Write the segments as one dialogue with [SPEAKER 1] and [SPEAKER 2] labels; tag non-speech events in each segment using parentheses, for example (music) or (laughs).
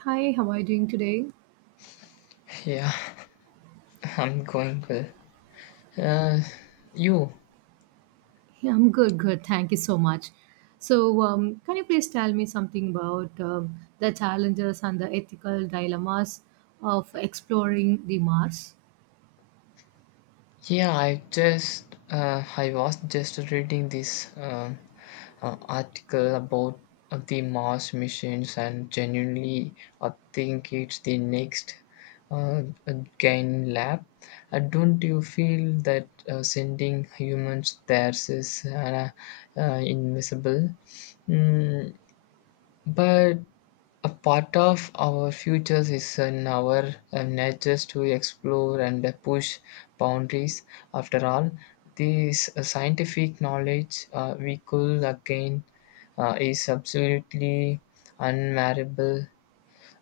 [SPEAKER 1] Hi, how are you doing today?
[SPEAKER 2] Yeah, (laughs) I'm going well. Uh, you?
[SPEAKER 1] Yeah, I'm good. Thank you so much. Can you please tell me something about the challenges and the ethical dilemmas of exploring the Mars?
[SPEAKER 2] Yeah, I was just reading this article about the Mars missions, and genuinely, I think it's the next uh, gain lab. Don't you feel that sending humans there is invisible? Mm, But a part of our futures is in our natures to explore and push boundaries. After all, this scientific knowledge we could again is absolutely unmarriable,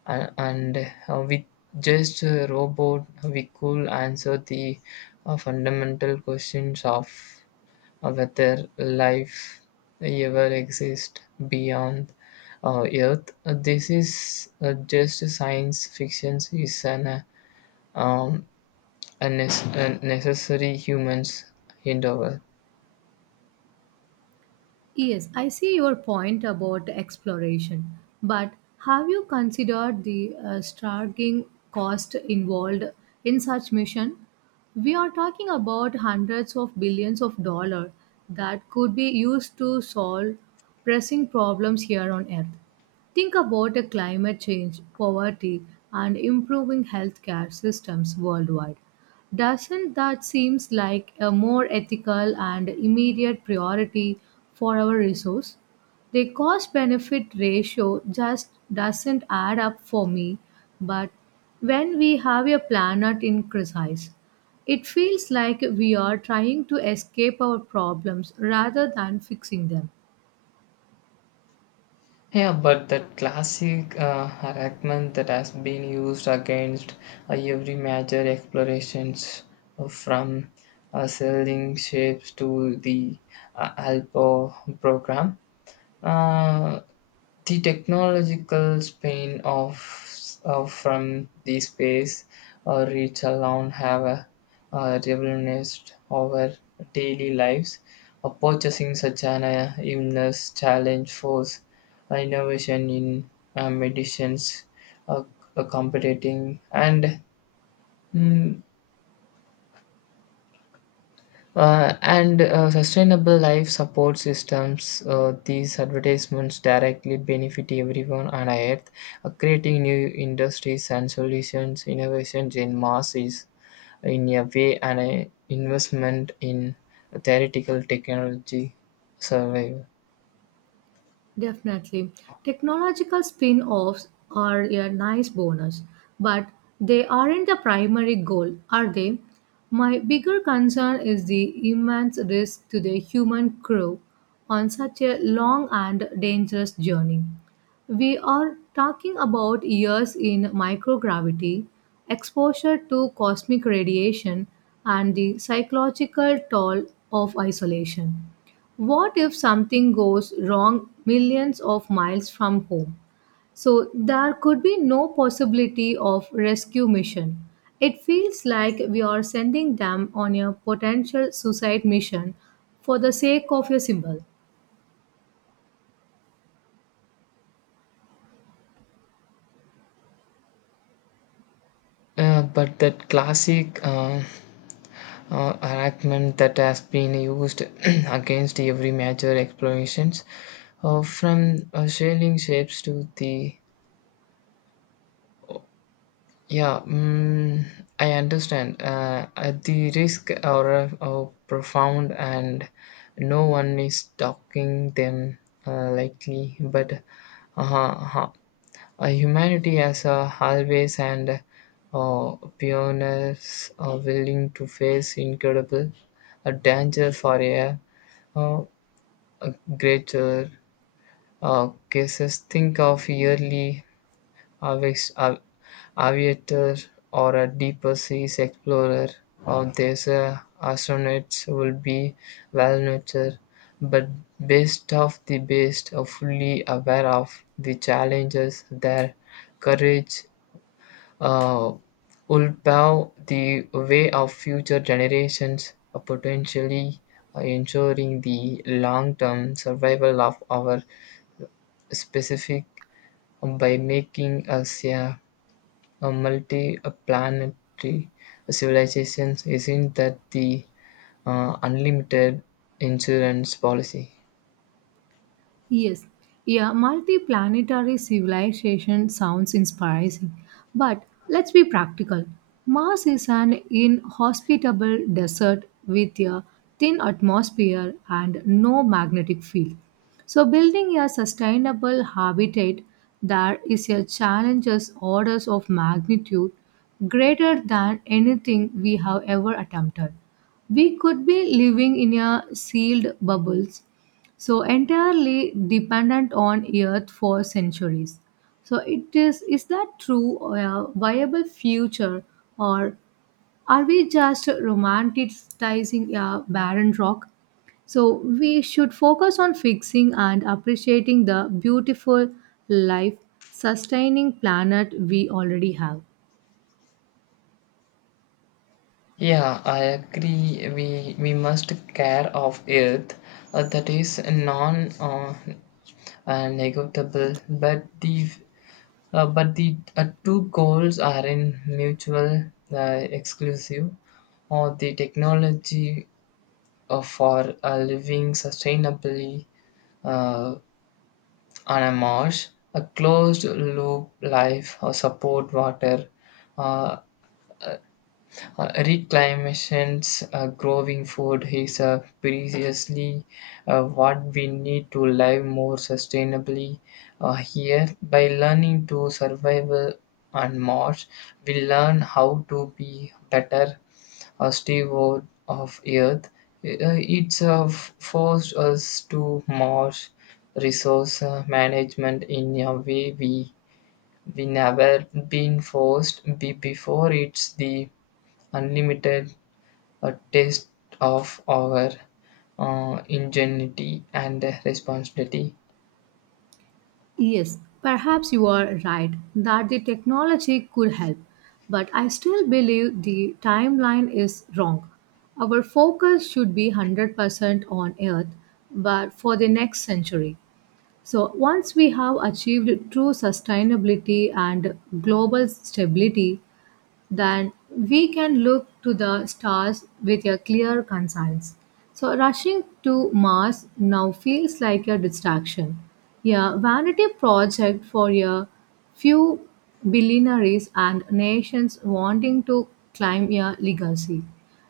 [SPEAKER 2] and with just a robot, we could answer the fundamental questions of whether life ever exists beyond Earth. This is just science fiction. Is an um, a necessary human's endeavor.
[SPEAKER 1] Yes, I see your point about exploration, but have you considered the staggering cost involved in such mission? We are talking about hundreds of billions of dollars that could be used to solve pressing problems here on Earth. Think about a climate change, poverty, and improving healthcare systems worldwide. Doesn't that seems like a more ethical and immediate priority for our resource? The cost benefit ratio just doesn't add up for me, but when we have a planet in crisis, it feels like we are trying to escape our problems rather than fixing them.
[SPEAKER 2] Yeah, but that classic argument that has been used against every major explorations from sailing ships to the Alpo program. Uh, the technological span of from the space reach alone have revolutionized our daily lives. Purchasing such an illness challenge force innovation in medicines, uh, competing and mm, sustainable life support systems. These advertisements directly benefit everyone on Earth, creating new industries and solutions, innovations in mass is in a way an investment in theoretical technology survival.
[SPEAKER 1] Definitely. Technological spin offs are a nice bonus, but they aren't the primary goal, are they? My bigger concern is the immense risk to the human crew on such a long and dangerous journey. We are talking about years in microgravity, exposure to cosmic radiation, and the psychological toll of isolation. What if something goes wrong millions of miles from home? So there could be no possibility of rescue mission. It feels like we are sending them on a potential suicide mission for the sake of a symbol.
[SPEAKER 2] But that classic argument that has been used (clears throat) against every major explorations, from sailing ships to the. Yeah, I understand. The risk are profound, and no one is talking them likely. But uh, uh, humanity as a always and pioneers are willing to face incredible danger for uh, a greater cases. Think of yearly Avex, aviator or a deeper seas explorer or these astronauts will be well nurtured, but best of the best are fully aware of the challenges. Their courage uh, will pave the way of future generations, potentially ensuring the long-term survival of our specific by making us a multi-planetary civilization. Isn't that the unlimited insurance policy?
[SPEAKER 1] Yes, yeah, multiplanetary civilization sounds inspiring, but let's be practical. Mars is an inhospitable desert with a thin atmosphere and no magnetic field. So, building a sustainable habitat there is a challenge as orders of magnitude greater than anything we have ever attempted. We could be living in a sealed bubbles so entirely dependent on earth for centuries. So it is that true or a viable future, or are we just romanticizing a barren rock? So we should focus on fixing and appreciating the beautiful life sustaining planet we already have.
[SPEAKER 2] Yeah, I agree. We must care of Earth. That is non negotiable. But the two goals are in mutual exclusive. Or the technology for living sustainably uh, on a marsh, a closed loop life or support water. Uh, Reclamation's growing food is precisely what we need to live more sustainably here. By learning to survive on Mars, we learn how to be better steward of Earth. It's forced us to Mars resource management in a way we never been forced be before. It's the unlimited, a taste of our ingenuity and responsibility.
[SPEAKER 1] Yes, perhaps you are right that the technology could help, but I still believe the timeline is wrong. Our focus should be 100% on Earth, but for the next century. So, once we have achieved true sustainability and global stability, then we can look to the stars with a clear conscience. So, rushing to Mars now feels like a distraction, a vanity project for a few billionaires and nations wanting to climb a legacy.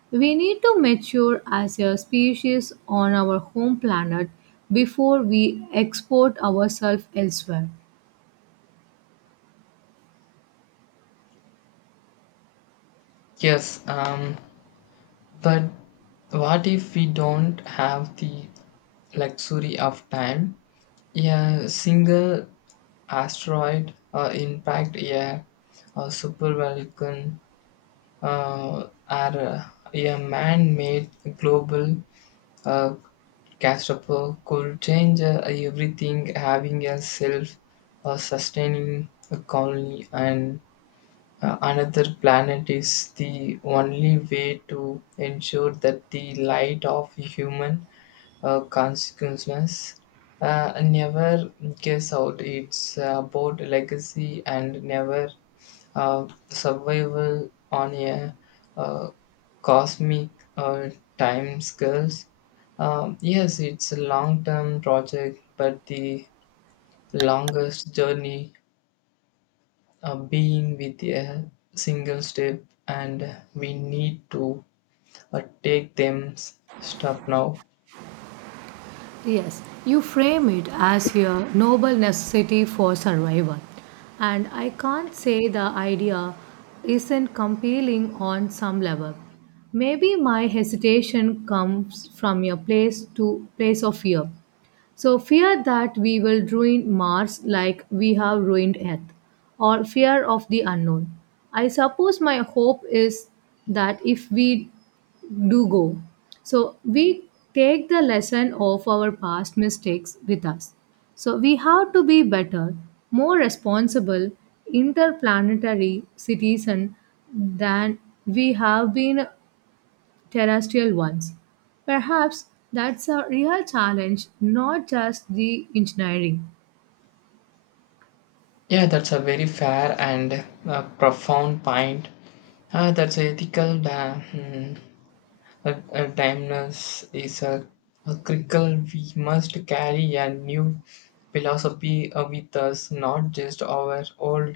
[SPEAKER 1] We need to mature as a species on our home planet before we export ourselves elsewhere.
[SPEAKER 2] Yes, but what if we don't have the luxury of time? A single asteroid impact, a supervolcan, or a man-made global Uh, Castropol could change everything, having a self sustaining colony and another planet is the only way to ensure that the light of human consciousness never gives out. It's about legacy and never survival on a uh, cosmic uh, time scales. Yes, it's a long term project, but the longest journey being with a single step, and we need to take them step now.
[SPEAKER 1] Yes, you frame it as a noble necessity for survival. And I can't say the idea isn't compelling on some level. Maybe my hesitation comes from a place of fear. So, fear that we will ruin Mars like we have ruined Earth, or fear of the unknown. I suppose my hope is that if we do go, so we take the lesson of our past mistakes with us. So, we have to be better, more responsible interplanetary citizen than we have been terrestrial ones. Perhaps that's a real challenge, not just the engineering.
[SPEAKER 2] Yeah, that's a very fair and profound point. That's ethical a timeless is a critical. We must carry a new philosophy with us, not just our old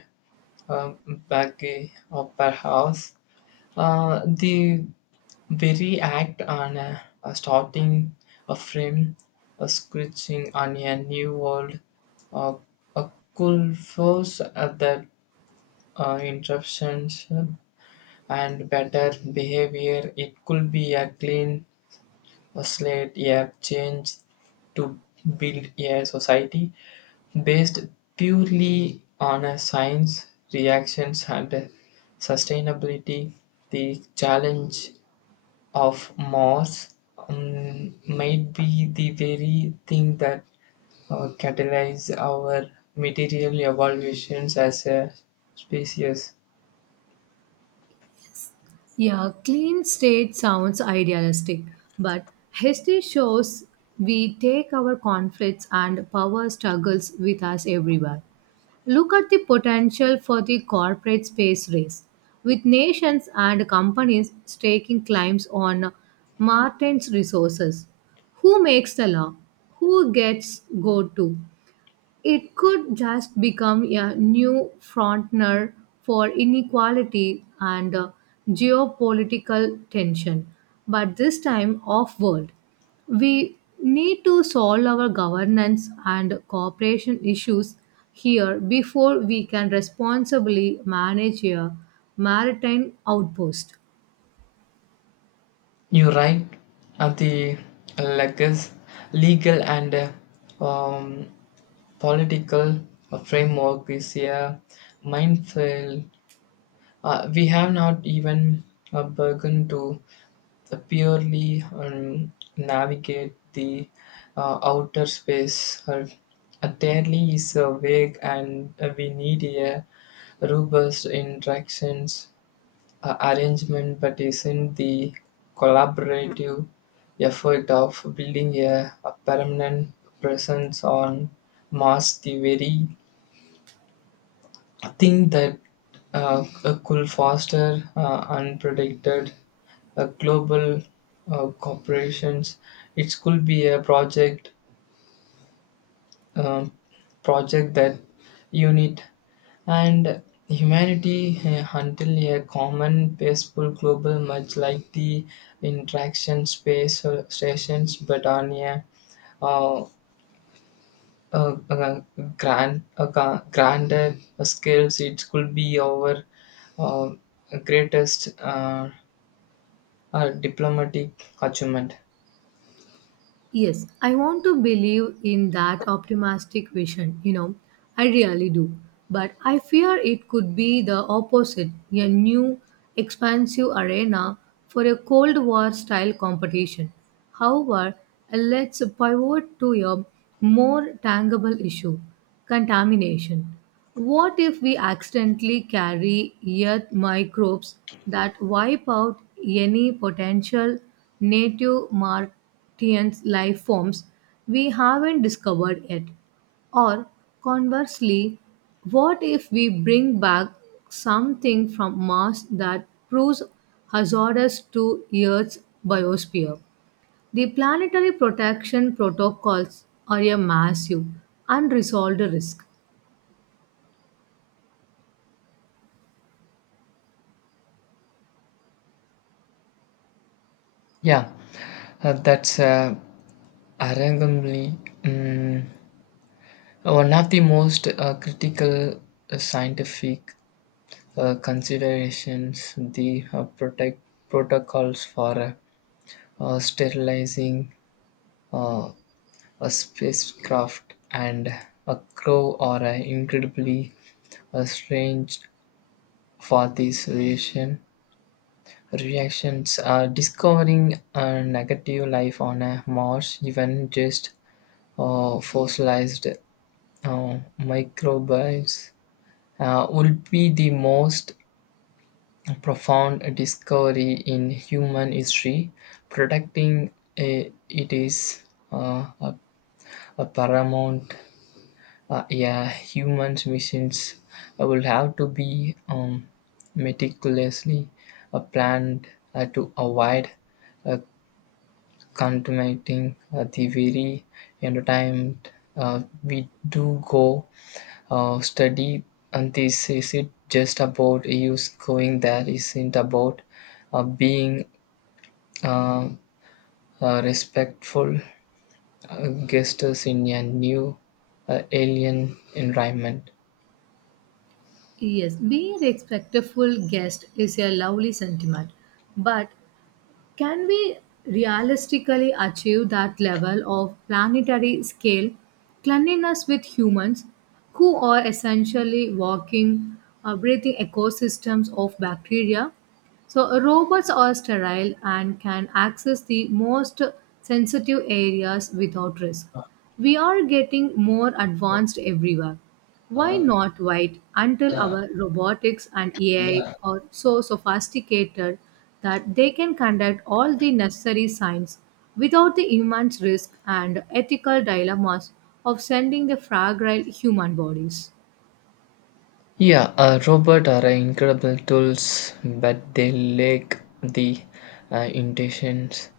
[SPEAKER 2] uh, baggage or perhaps the very act on a starting a frame, a scratching on a new world, uh, a cool force at the interruptions and better behavior. It could be a clean was laid a change to build a society based purely on a science reactions and sustainability. The challenge of mars might be the very thing that catalyze our material evolutions as a species.
[SPEAKER 1] Yeah, clean state sounds idealistic, but history shows we take our conflicts and power struggles with us everywhere. Look at the potential for the corporate space race, with nations and companies staking claims on Martin's resources. Who makes the law? Who gets go to? It could just become a new frontier for inequality and geopolitical tension, but this time off world. We need to solve our governance and cooperation issues here before we can responsibly manage a maritime outpost.
[SPEAKER 2] You are right. At the legas legal and um, political framework is a minefield. We have not even begun to purely navigate the outer space. Entirely is vague, and we need a robust interactions arrangement, but isn't the collaborative effort of building a permanent presence on Mars the very. I think that could foster unpredicted global corporations. It could be a um, project that unit and humanity until a common peaceful global much like the interaction space stations but on a uh, uh, uh, granted skills, it could be our uh, greatest diplomatic achievement.
[SPEAKER 1] Yes, I want to believe in that optimistic vision, you know, I really do. But I fear it could be the opposite a new, expansive arena for a Cold War style competition. However, let's pivot to a more tangible issue contamination. What if we accidentally carry earth microbes that wipe out any potential native market, sentient life forms we haven't discovered yet? Or conversely, what if we bring back something from Mars that proves hazardous to Earth's biosphere? The planetary protection protocols are a massive, unresolved risk.
[SPEAKER 2] Yeah, that's arguably um, one of the most critical scientific considerations. The protect protocols for sterilizing uh, a spacecraft and a crow are incredibly strange for these reactions. Discovering a negative life on a Mars, even just fossilized microbes, would be the most profound discovery in human history. Protecting it is uh, a, a paramount. Yeah, humans missions will have to be meticulously planned to avoid uh, contaminating the very entertainment we do go study. And this is it just about use going there isn't about being uh, respectful guests in a new alien environment.
[SPEAKER 1] Yes, being a respectful guest is a lovely sentiment, but can we realistically achieve that level of planetary scale cleanliness with humans who are essentially walking, breathing ecosystems of bacteria? So, robots are sterile and can access the most sensitive areas without risk. We are getting more advanced everywhere. Why not wait until our robotics and AI are so sophisticated that they can conduct all the necessary science without the immense risk and ethical dilemmas of sending the fragile human bodies?
[SPEAKER 2] Yeah, robots are incredible tools, but they lack the intentions,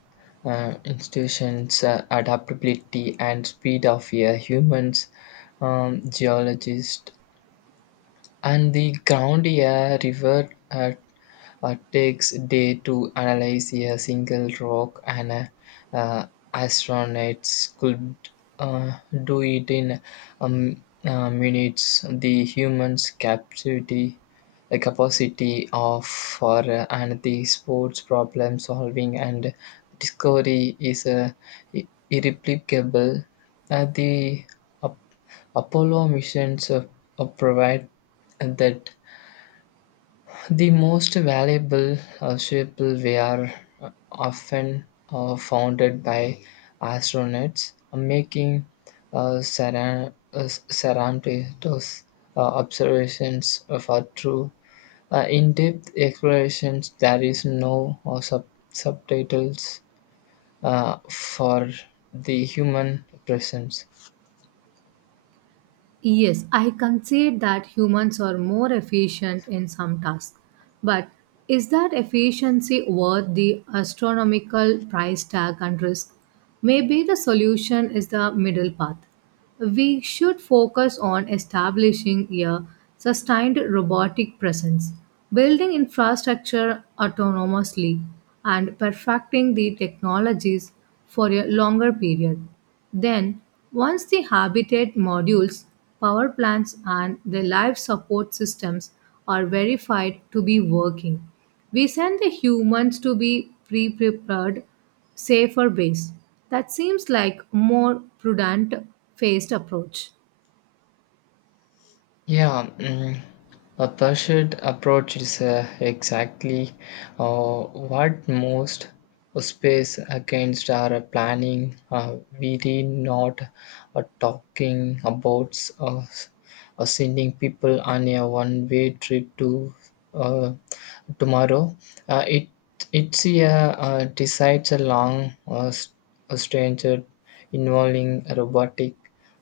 [SPEAKER 2] institutions, adaptability, and speed of a humans. Geologist and the ground a river takes day to analyze a single rock and uh, astronauts could uh, do it in minutes. The humans capacity the capacity of for and the sports problem solving and discovery is irreplicable. The Apollo missions provide that the most valuable people were often founded by astronauts, making uh, Saran- uh, Sarantos observations for true in-depth explorations. There is no subtitles for the human presence.
[SPEAKER 1] Yes, I concede that humans are more efficient in some tasks, but is that efficiency worth the astronomical price tag and risk? Maybe the solution is the middle path. We should focus on establishing a sustained robotic presence, building infrastructure autonomously, and perfecting the technologies for a longer period. Then, once the habitat modules, power plants, and the life support systems are verified to be working, we send the humans to be prepared safer base. That seems like more prudent phased approach.
[SPEAKER 2] Yeah, a pursued approach is exactly what most space against our planning. We did not talking about sending people on a one-way trip to uh, tomorrow. Uh, it it's a decides a long a stranger involving robotic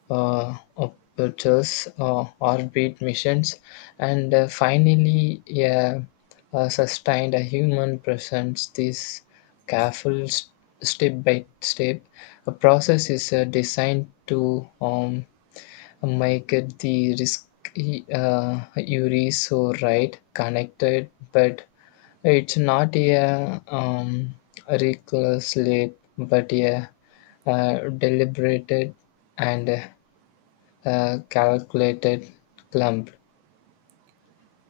[SPEAKER 2] operators, orbit missions, and finally a sustained human presence. This careful step by step a process is designed to make it the risk URI so right connected, but it's not a reckless leap, but a deliberated and calculated clump.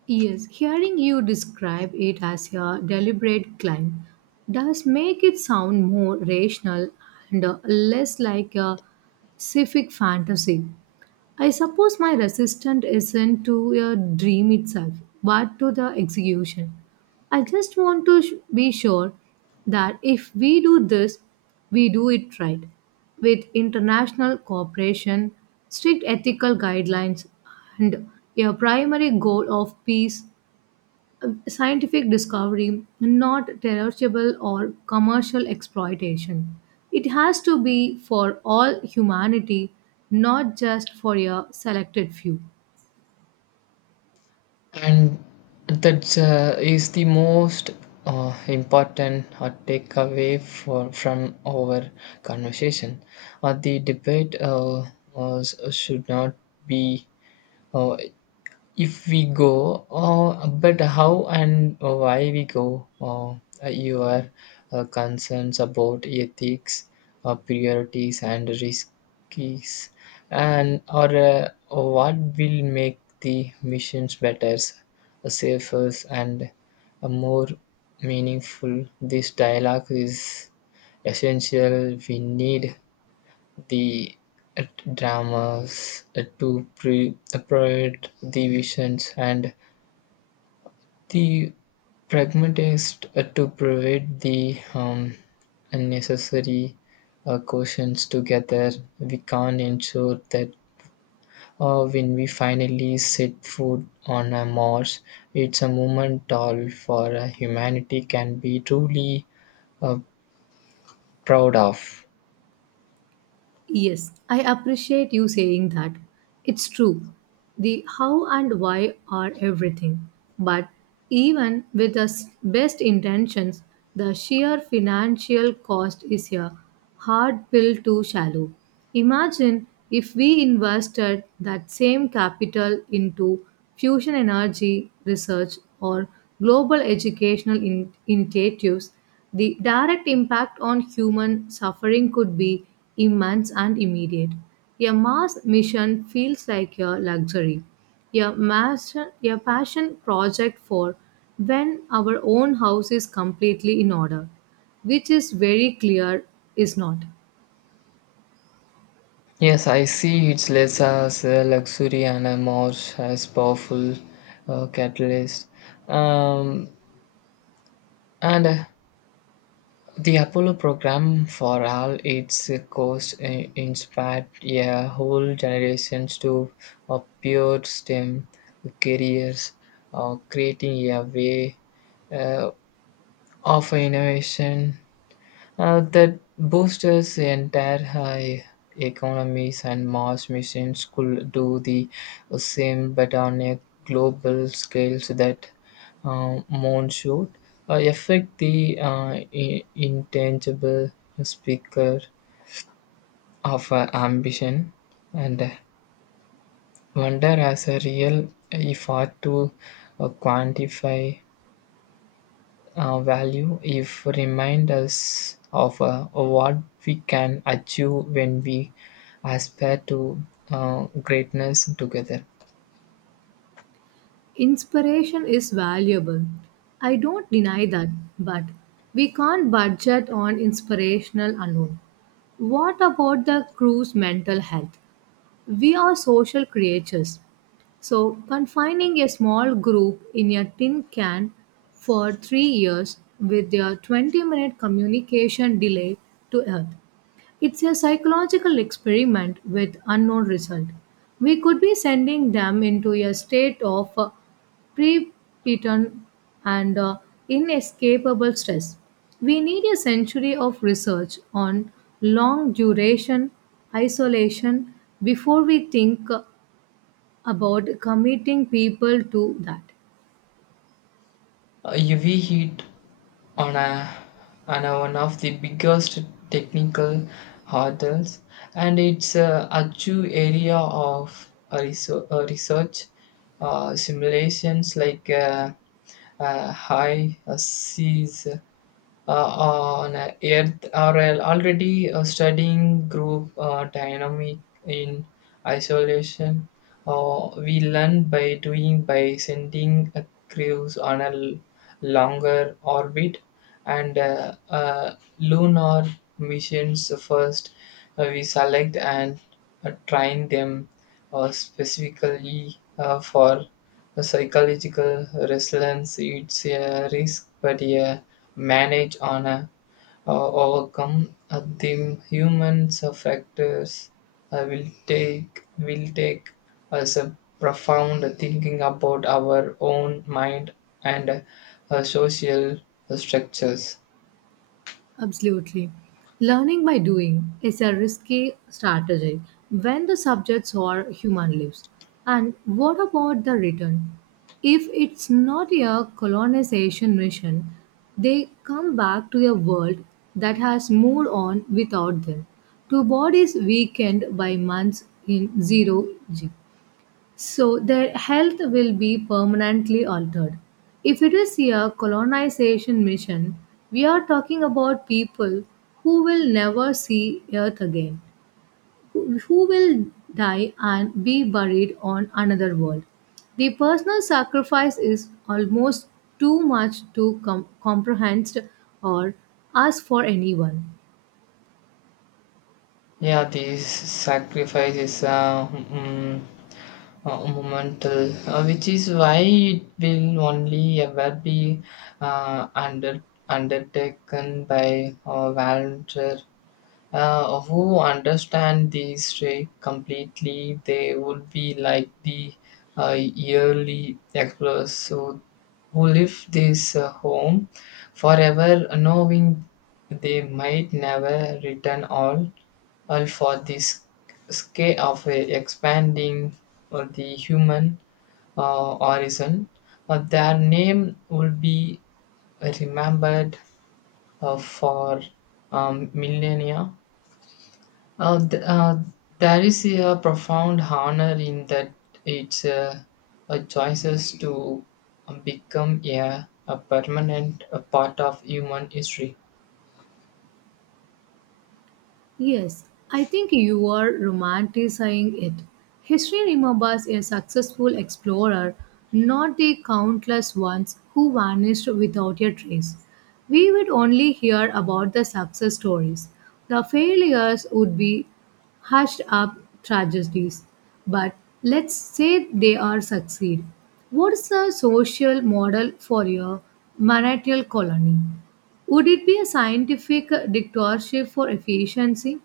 [SPEAKER 1] Yes, hearing you describe it as a deliberate climb does make it sound more rational and less like a civic fantasy. I suppose my resistance isn't to a dream itself, but to the execution. I just want to be sure that if we do this, we do it right, with international cooperation, strict ethical guidelines, and a primary goal of peace scientific discovery, not terrestrial or commercial exploitation. It has to be for all humanity, not just for a selected few.
[SPEAKER 2] And that is the most important takeaway for from our conversation. The debate, was, should not be, uh, if we go, but how and why we go. Your concerns about ethics, priorities and risks, and or what will make the missions better, safer and more meaningful. This dialogue is essential. We need the uh, dramas provide the visions and the pragmatist to provide the unnecessary questions. Together we can't ensure that when we finally set foot on a mars, it's a moment all for humanity can be truly uh, proud of.
[SPEAKER 1] Yes, I appreciate you saying that. It's true. The how and why are everything. But even with the best intentions, the sheer financial cost is a hard pill to swallow. Imagine if we invested that same capital into fusion energy research or global educational initiatives. The direct impact on human suffering could be immense and immediate. A Mars mission feels like a luxury, a passion project for when our own house is completely in order, which is very clear is not.
[SPEAKER 2] Yes, I see. It's less as a luxury and a more as powerful catalyst. Um, and the Apollo program, for all its cost, inspired a whole generations to pure STEM careers, creating a way uh, of innovation that boosters the entire high economies, and Mars missions could do the same but on a global scale. So that moon should affect the intangible speaker of ambition and wonder as a real effort to quantify value if remind us of what we can achieve when we aspire to greatness together.
[SPEAKER 1] Inspiration is valuable. I don't deny that, but we can't budget on inspirational alone. What about the crew's mental health? We are social creatures, so confining a small group in a tin can for 3 years with their 20-minute communication delay to Earth. It's a psychological experiment with unknown result. We could be sending them into a state of prepotent and inescapable stress. We need a century of research on long duration isolation before we think about committing people to that.
[SPEAKER 2] UV heat on a on a one of the biggest technical hurdles, and it's a achieve area of research. Simulations like high seas on Earth are already studying group dynamic in isolation. We learn by doing by sending a crews on a longer orbit and lunar missions first. We select and train them specifically for the psychological resilience. It's a risk but a manage on a overcome the human factors will take us a profound thinking about our own mind and social structures.
[SPEAKER 1] Absolutely. Learning by doing is a risky strategy when the subjects are human lives. And what about the return? If it's not a colonization mission, they come back to a world that has moved on without them. Two bodies weakened by months in zero G. So their health will be permanently altered. If it is a colonization mission, we are talking about people who will never see Earth again, who will die and be buried on another world. The personal sacrifice is almost too much to comprehend or ask for anyone.
[SPEAKER 2] Yeah, these sacrifices momental, which is why it will only ever be uh, under, undertaken by volunteer who understand these traits completely. They would be like the yearly explorers who leave this home forever, knowing they might never return all for this scale of expanding the human horizon. Their name will be remembered for millennia. uh, th- uh, there is a profound honor in that. It's a choices to become a permanent a part of human history.
[SPEAKER 1] Yes, I think you are romanticizing it. History remembers a successful explorer, not the countless ones who vanished without a trace. We would only hear about the success stories. The failures would be hushed up tragedies. But let's say they are succeed. What's the social model for your marital colony? Would it be a scientific dictatorship for efficiency,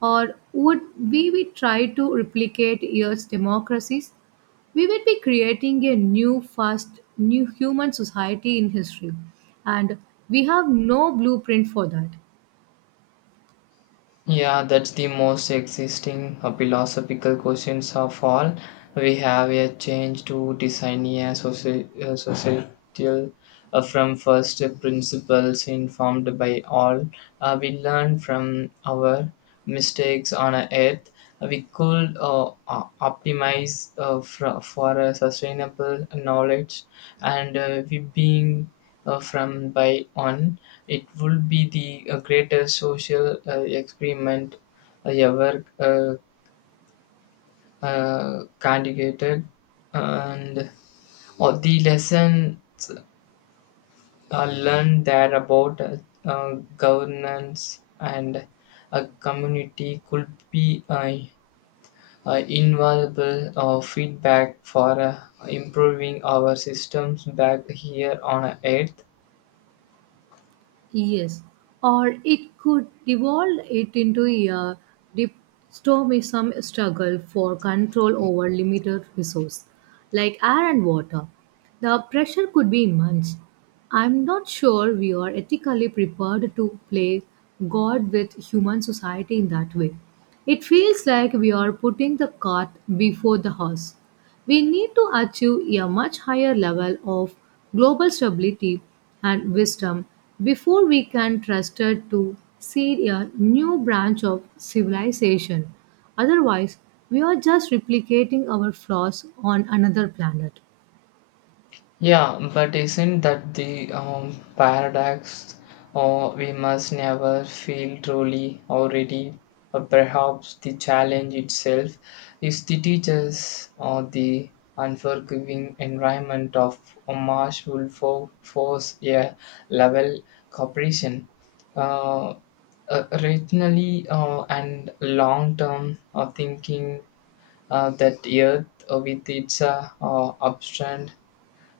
[SPEAKER 1] or would we be try to replicate years democracies? We would be creating a new, fast, new human society in history, and we have no blueprint for that.
[SPEAKER 2] Yeah, that's the most existing philosophical questions of all. We have a change to design a societal from first principles informed by all. We learn from our mistakes on Earth. We could optimize for a sustainable knowledge and we being from by on. It would be the greatest social experiment I ever conducted, and all the lesson learned there about governance and a community could be invaluable feedback for improving our systems back here on Earth.
[SPEAKER 1] Yes, or it could devolve it into a dystopian struggle for control over limited resources, like air and water. The pressure could be immense. I'm not sure we are ethically prepared to play God with human society in that way. It feels like we are putting the cart before the horse. We need to achieve a much higher level of global stability and wisdom before we can trust it to seed a new branch of civilization. Otherwise, we are just replicating our flaws on another planet.
[SPEAKER 2] Yeah, but isn't that the paradox? Or we must never feel truly or ready. Or perhaps the challenge itself is the teachers or the unforgiving environment of a marsh will force a level cooperation. Uh, Rationally and long-term thinking that Earth with its upstrand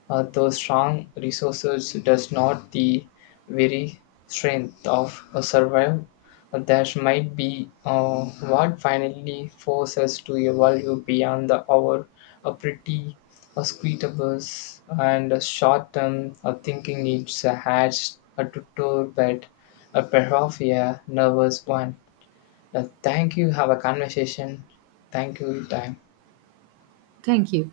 [SPEAKER 2] those strong resources does not the very strength of a survival. That might be uh, what finally forces us to evolve beyond the our a pretty a squeetables and a short term of thinking. It's a hatch a tutor but a perhaps a nervous one. Thank you. Have a conversation. Thank you. Time.
[SPEAKER 1] Thank you.